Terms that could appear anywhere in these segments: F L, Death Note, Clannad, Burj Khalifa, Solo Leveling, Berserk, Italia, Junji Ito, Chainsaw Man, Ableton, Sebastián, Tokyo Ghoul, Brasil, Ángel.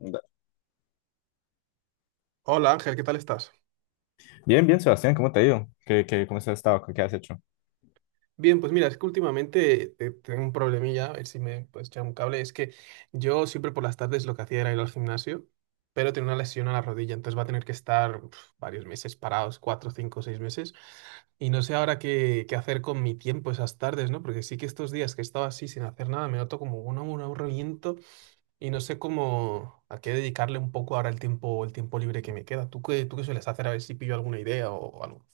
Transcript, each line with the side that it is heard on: left: Da-
right: Hola Ángel, ¿qué tal estás?
left: Bien, bien, Sebastián, ¿cómo te ha ido? Cómo has estado? ¿Qué has hecho?
right: Bien, pues mira, es que últimamente tengo un problemilla, a ver si me puedes echar un cable. Es que yo siempre por las tardes lo que hacía era ir al gimnasio, pero tengo una lesión a la rodilla, entonces va a tener que estar varios meses parados, cuatro, cinco, seis meses. Y no sé ahora qué hacer con mi tiempo esas tardes, ¿no? Porque sí que estos días que he estado así sin hacer nada, me noto como un aburrimiento y no sé cómo a qué dedicarle un poco ahora el tiempo libre que me queda. ¿Tú qué sueles hacer? A ver si pillo alguna idea o algo.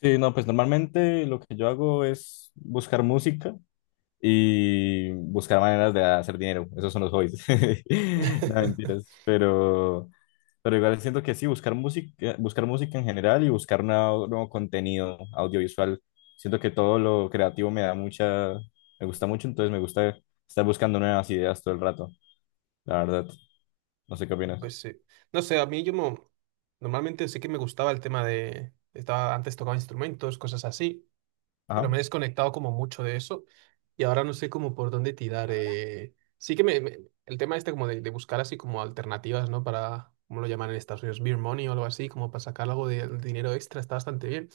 left: Sí, no, pues normalmente lo que yo hago es buscar música y buscar maneras de hacer dinero. Esos son los hobbies. No, mentiras. Pero igual siento que sí, buscar música en general y buscar nuevo contenido audiovisual. Siento que todo lo creativo me da me gusta mucho, entonces me gusta estar buscando nuevas ideas todo el rato, la verdad. No sé qué opinas.
right: Pues sí. No sé, a normalmente sí que me gustaba el tema de Estaba, antes tocaba instrumentos, cosas así, pero
left: Ajá.
right: me he desconectado como mucho de eso y ahora no sé como por dónde tirar. Sí que el tema este como de buscar así como alternativas, ¿no? Para, ¿cómo lo llaman en Estados Unidos? Beer money o algo así, como para sacar algo de, dinero extra, está bastante bien.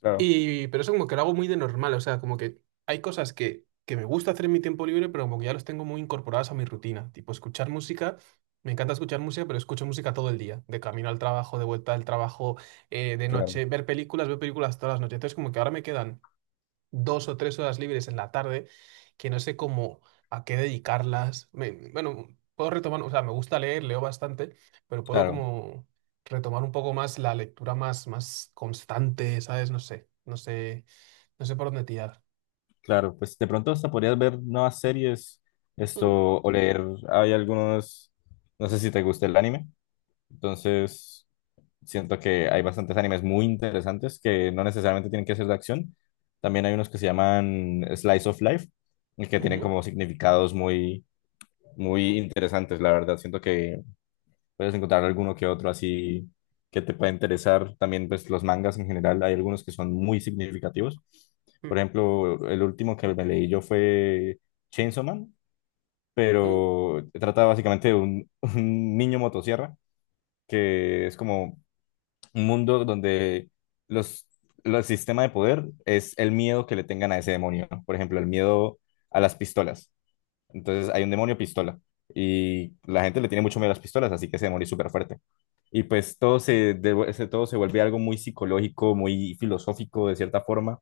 left: Claro,
right: Y, pero eso como que lo hago muy de normal, o sea, como que hay cosas que me gusta hacer en mi tiempo libre, pero como que ya los tengo muy incorporadas a mi rutina, tipo escuchar música, me encanta escuchar música, pero escucho música todo el día, de camino al trabajo, de vuelta al trabajo, de
left: claro.
right: noche, ver películas, veo películas todas las noches, entonces como que ahora me quedan dos o tres horas libres en la tarde que no sé cómo a qué dedicarlas. Bueno, puedo retomar, o sea, me gusta leer, leo bastante, pero puedo
left: Claro.
right: como retomar un poco más la lectura más, más constante, ¿sabes? No sé, no sé, no sé por dónde tirar.
left: Claro, pues de pronto hasta podrías ver nuevas series,
right: Mm,
left: esto, o leer, hay algunos, no sé si te gusta el anime, entonces siento que hay bastantes animes muy interesantes que no necesariamente tienen que ser de acción, también hay unos que se llaman Slice of Life y que tienen
right: ujú,
left: como significados muy interesantes, la verdad, siento que puedes encontrar alguno que otro así que te pueda interesar. También, pues, los mangas en general, hay algunos que son muy significativos. Por
right: mm,
left: ejemplo, el último que me leí yo fue Chainsaw Man,
right: mm.
left: pero trata básicamente de un niño motosierra, que es como un mundo donde los, los sistema de poder es el miedo que le tengan a ese demonio. ¿No? Por ejemplo, el miedo a las pistolas. Entonces hay un demonio pistola y la gente le tiene mucho miedo a las pistolas, así que ese demonio es súper fuerte. Y pues todo todo se vuelve algo muy psicológico, muy filosófico de cierta forma,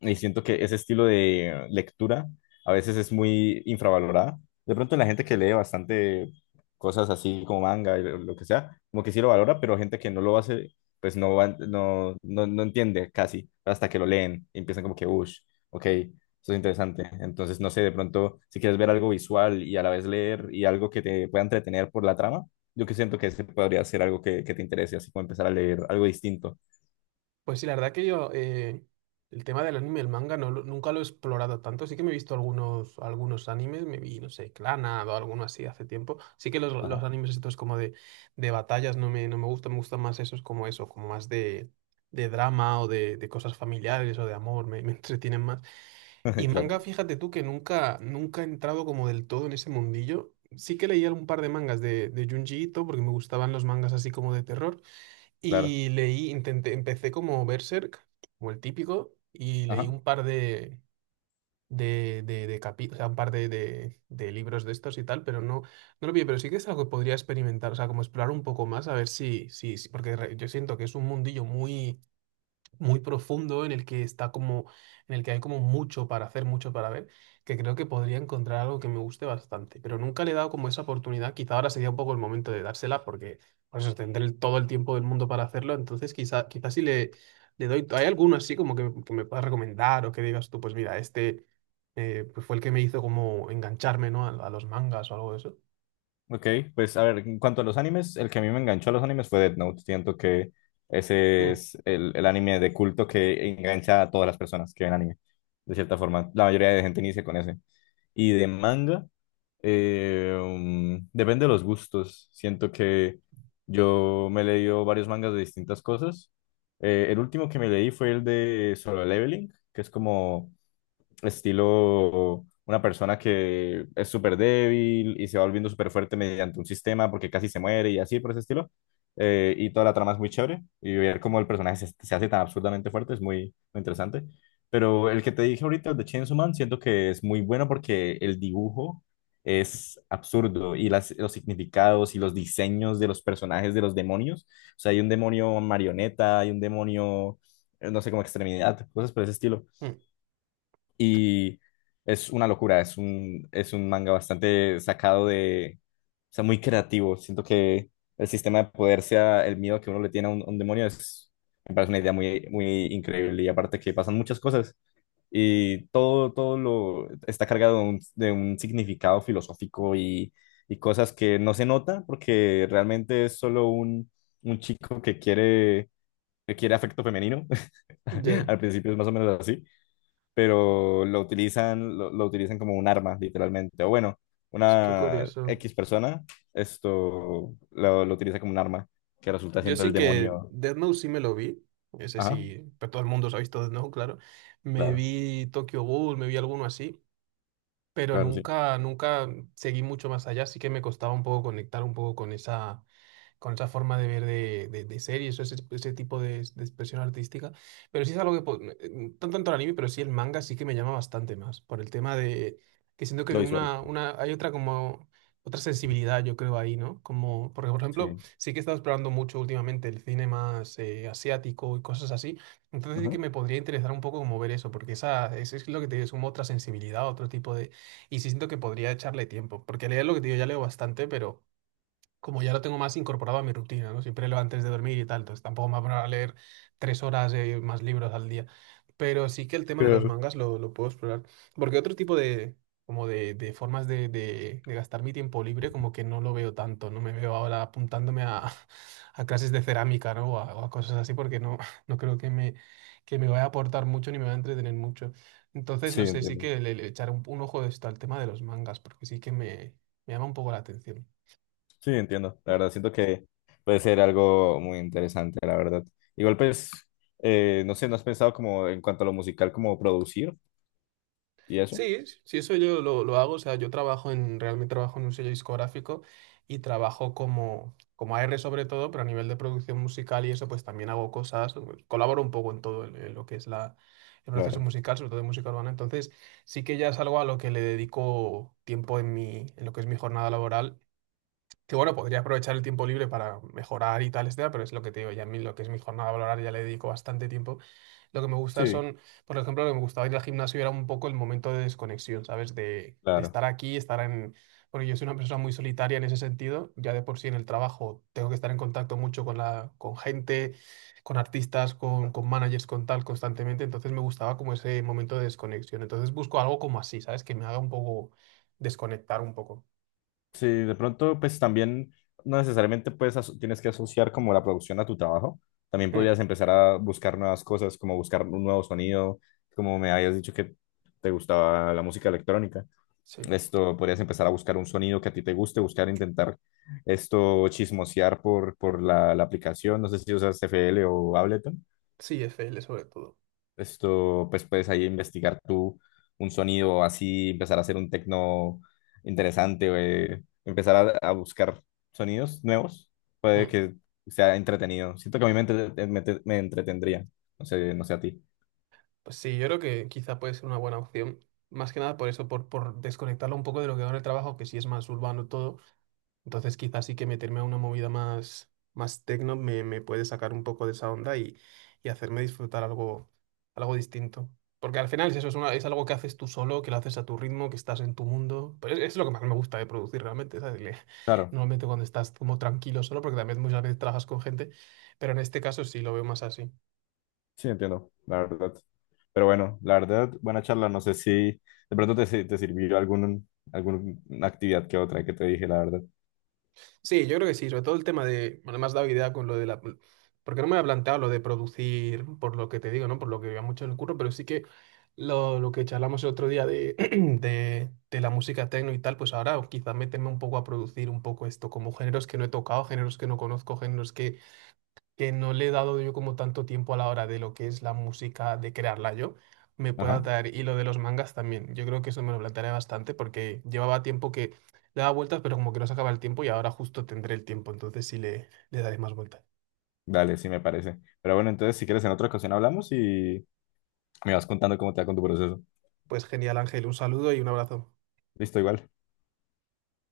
left: y siento que ese estilo de lectura a veces es muy infravalorada. De pronto la gente que lee bastante cosas así como manga y lo que sea, como que sí lo valora, pero gente que no lo hace, pues no, no entiende casi hasta que lo leen y empiezan como que, uff, ok, eso es interesante. Entonces, no sé, de pronto si quieres ver algo visual y a la vez leer y algo que te pueda entretener por la trama, yo que siento que ese podría ser algo que te interese, así como empezar a leer algo distinto.
right: Pues sí, la verdad que yo, el tema del anime y el manga nunca lo he explorado tanto. Sí que me he visto algunos, algunos animes, me vi, no sé, Clannad o alguno así hace tiempo. Sí que los
left: Ajá,
right: animes estos como de batallas no no me gustan, me gustan más esos como eso, como más de drama o de cosas familiares o de amor, me, me entretienen más. Y
left: claro,
right: manga, fíjate tú que nunca, nunca he entrado como del todo en ese mundillo. Sí que leí un par de mangas de Junji Ito porque me gustaban los mangas así como de terror.
left: claro.
right: Y leí, intenté, empecé como Berserk, como el típico, y leí
left: Ajá.
right: un par o sea, un par de libros de estos y tal, pero no, no lo vi, pero sí que es algo que podría experimentar, o sea, como explorar un poco más, a ver yo siento que es un mundillo muy muy profundo en el que está como, en el que hay como mucho para hacer, mucho para ver, que creo que podría encontrar algo que me guste bastante, pero nunca le he dado como esa oportunidad, quizá ahora sería un poco el momento de dársela porque por eso todo el tiempo del mundo para hacerlo, entonces quizá, quizá si le, le doy, ¿hay alguno así como que me puedas recomendar o que digas tú, pues mira, este pues fue el que me hizo como engancharme, ¿no? A los mangas o algo de eso.
left: Ok, pues a ver, en cuanto a los animes, el que a mí me enganchó a los animes fue Death Note. Siento que ese
right: Mm,
left: es el anime de culto que engancha a todas las personas que ven anime, de cierta forma. La mayoría de gente inicia con ese. Y de manga, depende de los gustos. Siento que yo me he leído varios mangas de distintas cosas. El último que me leí fue el de Solo Leveling, que es como estilo una persona que es súper débil y se va volviendo súper fuerte mediante un sistema porque casi se muere y así por ese estilo. Y toda la trama es muy chévere y ver cómo el personaje se hace tan absurdamente fuerte es muy, muy interesante. Pero el que te dije ahorita, el de Chainsaw Man, siento que es muy bueno porque el dibujo es absurdo y los significados y los diseños de los personajes de los demonios. O sea, hay un demonio marioneta, hay un demonio, no sé, como extremidad, cosas por ese estilo.
right: mm,
left: Y es una locura, es un manga bastante sacado de, o sea, muy creativo. Siento que el sistema de poder sea el miedo que uno le tiene a a un demonio, es, me parece una idea muy, muy increíble. Y aparte que pasan muchas cosas y todo, todo lo está cargado de de un significado filosófico y cosas que no se nota porque realmente es solo un chico que que quiere afecto femenino.
right: ya,
left: Al principio es más o menos así pero lo utilizan, lo utilizan como un arma, literalmente. O bueno,
right: es que
left: una
right: curioso.
left: X persona, esto lo utiliza como un arma, que resulta
right: Yo
left: siendo el
right: sí que
left: demonio.
right: Death Note sí me lo vi. Ese
left: Ajá,
right: sí, pero todo el mundo se ha visto Death Note, claro. Me
left: claro,
right: vi Tokyo Ghoul, me vi alguno así, pero
left: claro, sí.
right: nunca, nunca seguí mucho más allá, así que me costaba un poco conectar un poco con esa forma de ver de series o ese tipo de expresión artística. Pero sí es algo que, no tanto el anime, pero sí el manga sí que me llama bastante más, por el tema de que siento que
left: Lo visual.
right: una, hay otra como Otra sensibilidad, yo creo, ahí, ¿no? Como, porque, por ejemplo,
left: Sí.
right: sí que he estado explorando mucho últimamente el cine más asiático y cosas así. Entonces sí que
left: Ajá.
right: me podría interesar un poco como ver eso, porque esa, eso es lo que te digo, es como otra sensibilidad, otro tipo de Y sí siento que podría echarle tiempo, porque leer lo que te digo ya leo bastante, pero como ya lo tengo más incorporado a mi rutina, ¿no? Siempre leo antes de dormir y tal, entonces tampoco me voy a poner a leer tres horas más libros al día. Pero sí que el tema de los
left: Claro.
right: mangas lo puedo explorar. Porque otro tipo de, como de formas de gastar mi tiempo libre, como que no lo veo tanto, no me veo ahora apuntándome a, a clases de cerámica, ¿no? O a cosas así, porque no, no creo que que me vaya a aportar mucho ni me vaya a entretener mucho. Entonces,
left: Sí,
right: no sé, sí
left: entiendo.
right: que le echaré un ojo de esto al tema de los mangas, porque sí que me llama un poco la atención.
left: Sí, entiendo. La verdad, siento que puede ser algo muy interesante, la verdad. Igual, pues, no sé, ¿no has pensado como en cuanto a lo musical, como producir y eso?
right: Sí, sí, eso yo lo hago. O sea, yo trabajo en, realmente trabajo en un sello discográfico y trabajo como, como A R sobre todo, pero a nivel de producción musical y eso, pues también hago cosas, pues, colaboro un poco en todo en lo que es la, el proceso
left: Claro.
right: musical, sobre todo de música urbana. Entonces, sí que ya es algo a lo que le dedico tiempo en mi, en lo que es mi jornada laboral que bueno, podría aprovechar el tiempo libre para mejorar y tal, etcétera, pero es lo que te digo, ya a mí lo que es mi jornada laboral ya le dedico bastante tiempo. Lo que me gusta
left: Sí.
right: son, por ejemplo, lo que me gustaba ir al gimnasio era un poco el momento de desconexión, ¿sabes? De
left: Claro.
right: estar aquí, estar en Porque yo soy una persona muy solitaria en ese sentido, ya de por sí en el trabajo tengo que estar en contacto mucho con la, con gente, con artistas, con managers, con tal, constantemente, entonces me gustaba como ese momento de desconexión. Entonces busco algo como así, ¿sabes? Que me haga un poco desconectar un poco.
left: Sí, de pronto, pues también no necesariamente tienes que asociar como la producción a tu trabajo. También
right: Mm,
left: podrías empezar a buscar nuevas cosas, como buscar un nuevo sonido, como me habías dicho que te gustaba la música electrónica.
right: sí.
left: Esto, podrías empezar a buscar un sonido que a ti te guste, buscar, intentar esto, chismosear por la aplicación. No sé si usas FL o Ableton.
right: Sí, FL sobre todo.
left: Esto, pues puedes ahí investigar tú un sonido así, empezar a hacer un tecno interesante, empezar a buscar sonidos nuevos, puede
right: Mm.
left: que sea entretenido. Siento que a mí me entretendría, no sé, no sé a ti.
right: Pues sí, yo creo que quizá puede ser una buena opción. Más que nada por eso, por desconectarlo un poco de lo que ahora el trabajo, que sí es más urbano todo. Entonces quizás sí que meterme a una movida más, más tecno me puede sacar un poco de esa onda y hacerme disfrutar algo, algo distinto. Porque al final es eso, es algo que haces tú solo, que lo haces a tu ritmo, que estás en tu mundo. Pero es lo que más me gusta de producir realmente, ¿sabes?
left: Claro,
right: Normalmente cuando estás como tranquilo solo, porque también muchas veces trabajas con gente, pero en este caso sí lo veo más así.
left: sí, entiendo, la verdad. Pero bueno, la verdad, buena charla, no sé si de pronto te, si- te sirvió algún, alguna actividad que otra que te dije, la verdad.
right: Sí, yo creo que sí, sobre todo el tema de, bueno, me has dado idea con lo de la, porque no me había planteado lo de producir, por lo que te digo, ¿no? Por lo que veía mucho en el curro, pero sí que lo que charlamos el otro día de, de la música techno y tal, pues ahora quizás meterme un poco a producir un poco esto, como géneros que no he tocado, géneros que no conozco, géneros que no le he dado yo como tanto tiempo a la hora de lo que es la música, de crearla yo, me pueda
left: Ajá,
right: dar. Y lo de los mangas también. Yo creo que eso me lo plantearé bastante porque llevaba tiempo que le daba vueltas, pero como que no se acaba el tiempo y ahora justo tendré el tiempo, entonces sí le daré más vueltas.
left: dale, sí me parece. Pero bueno, entonces si quieres en otra ocasión hablamos y me vas contando cómo te va con tu proceso.
right: Pues genial, Ángel, un saludo y un abrazo.
left: Listo, igual.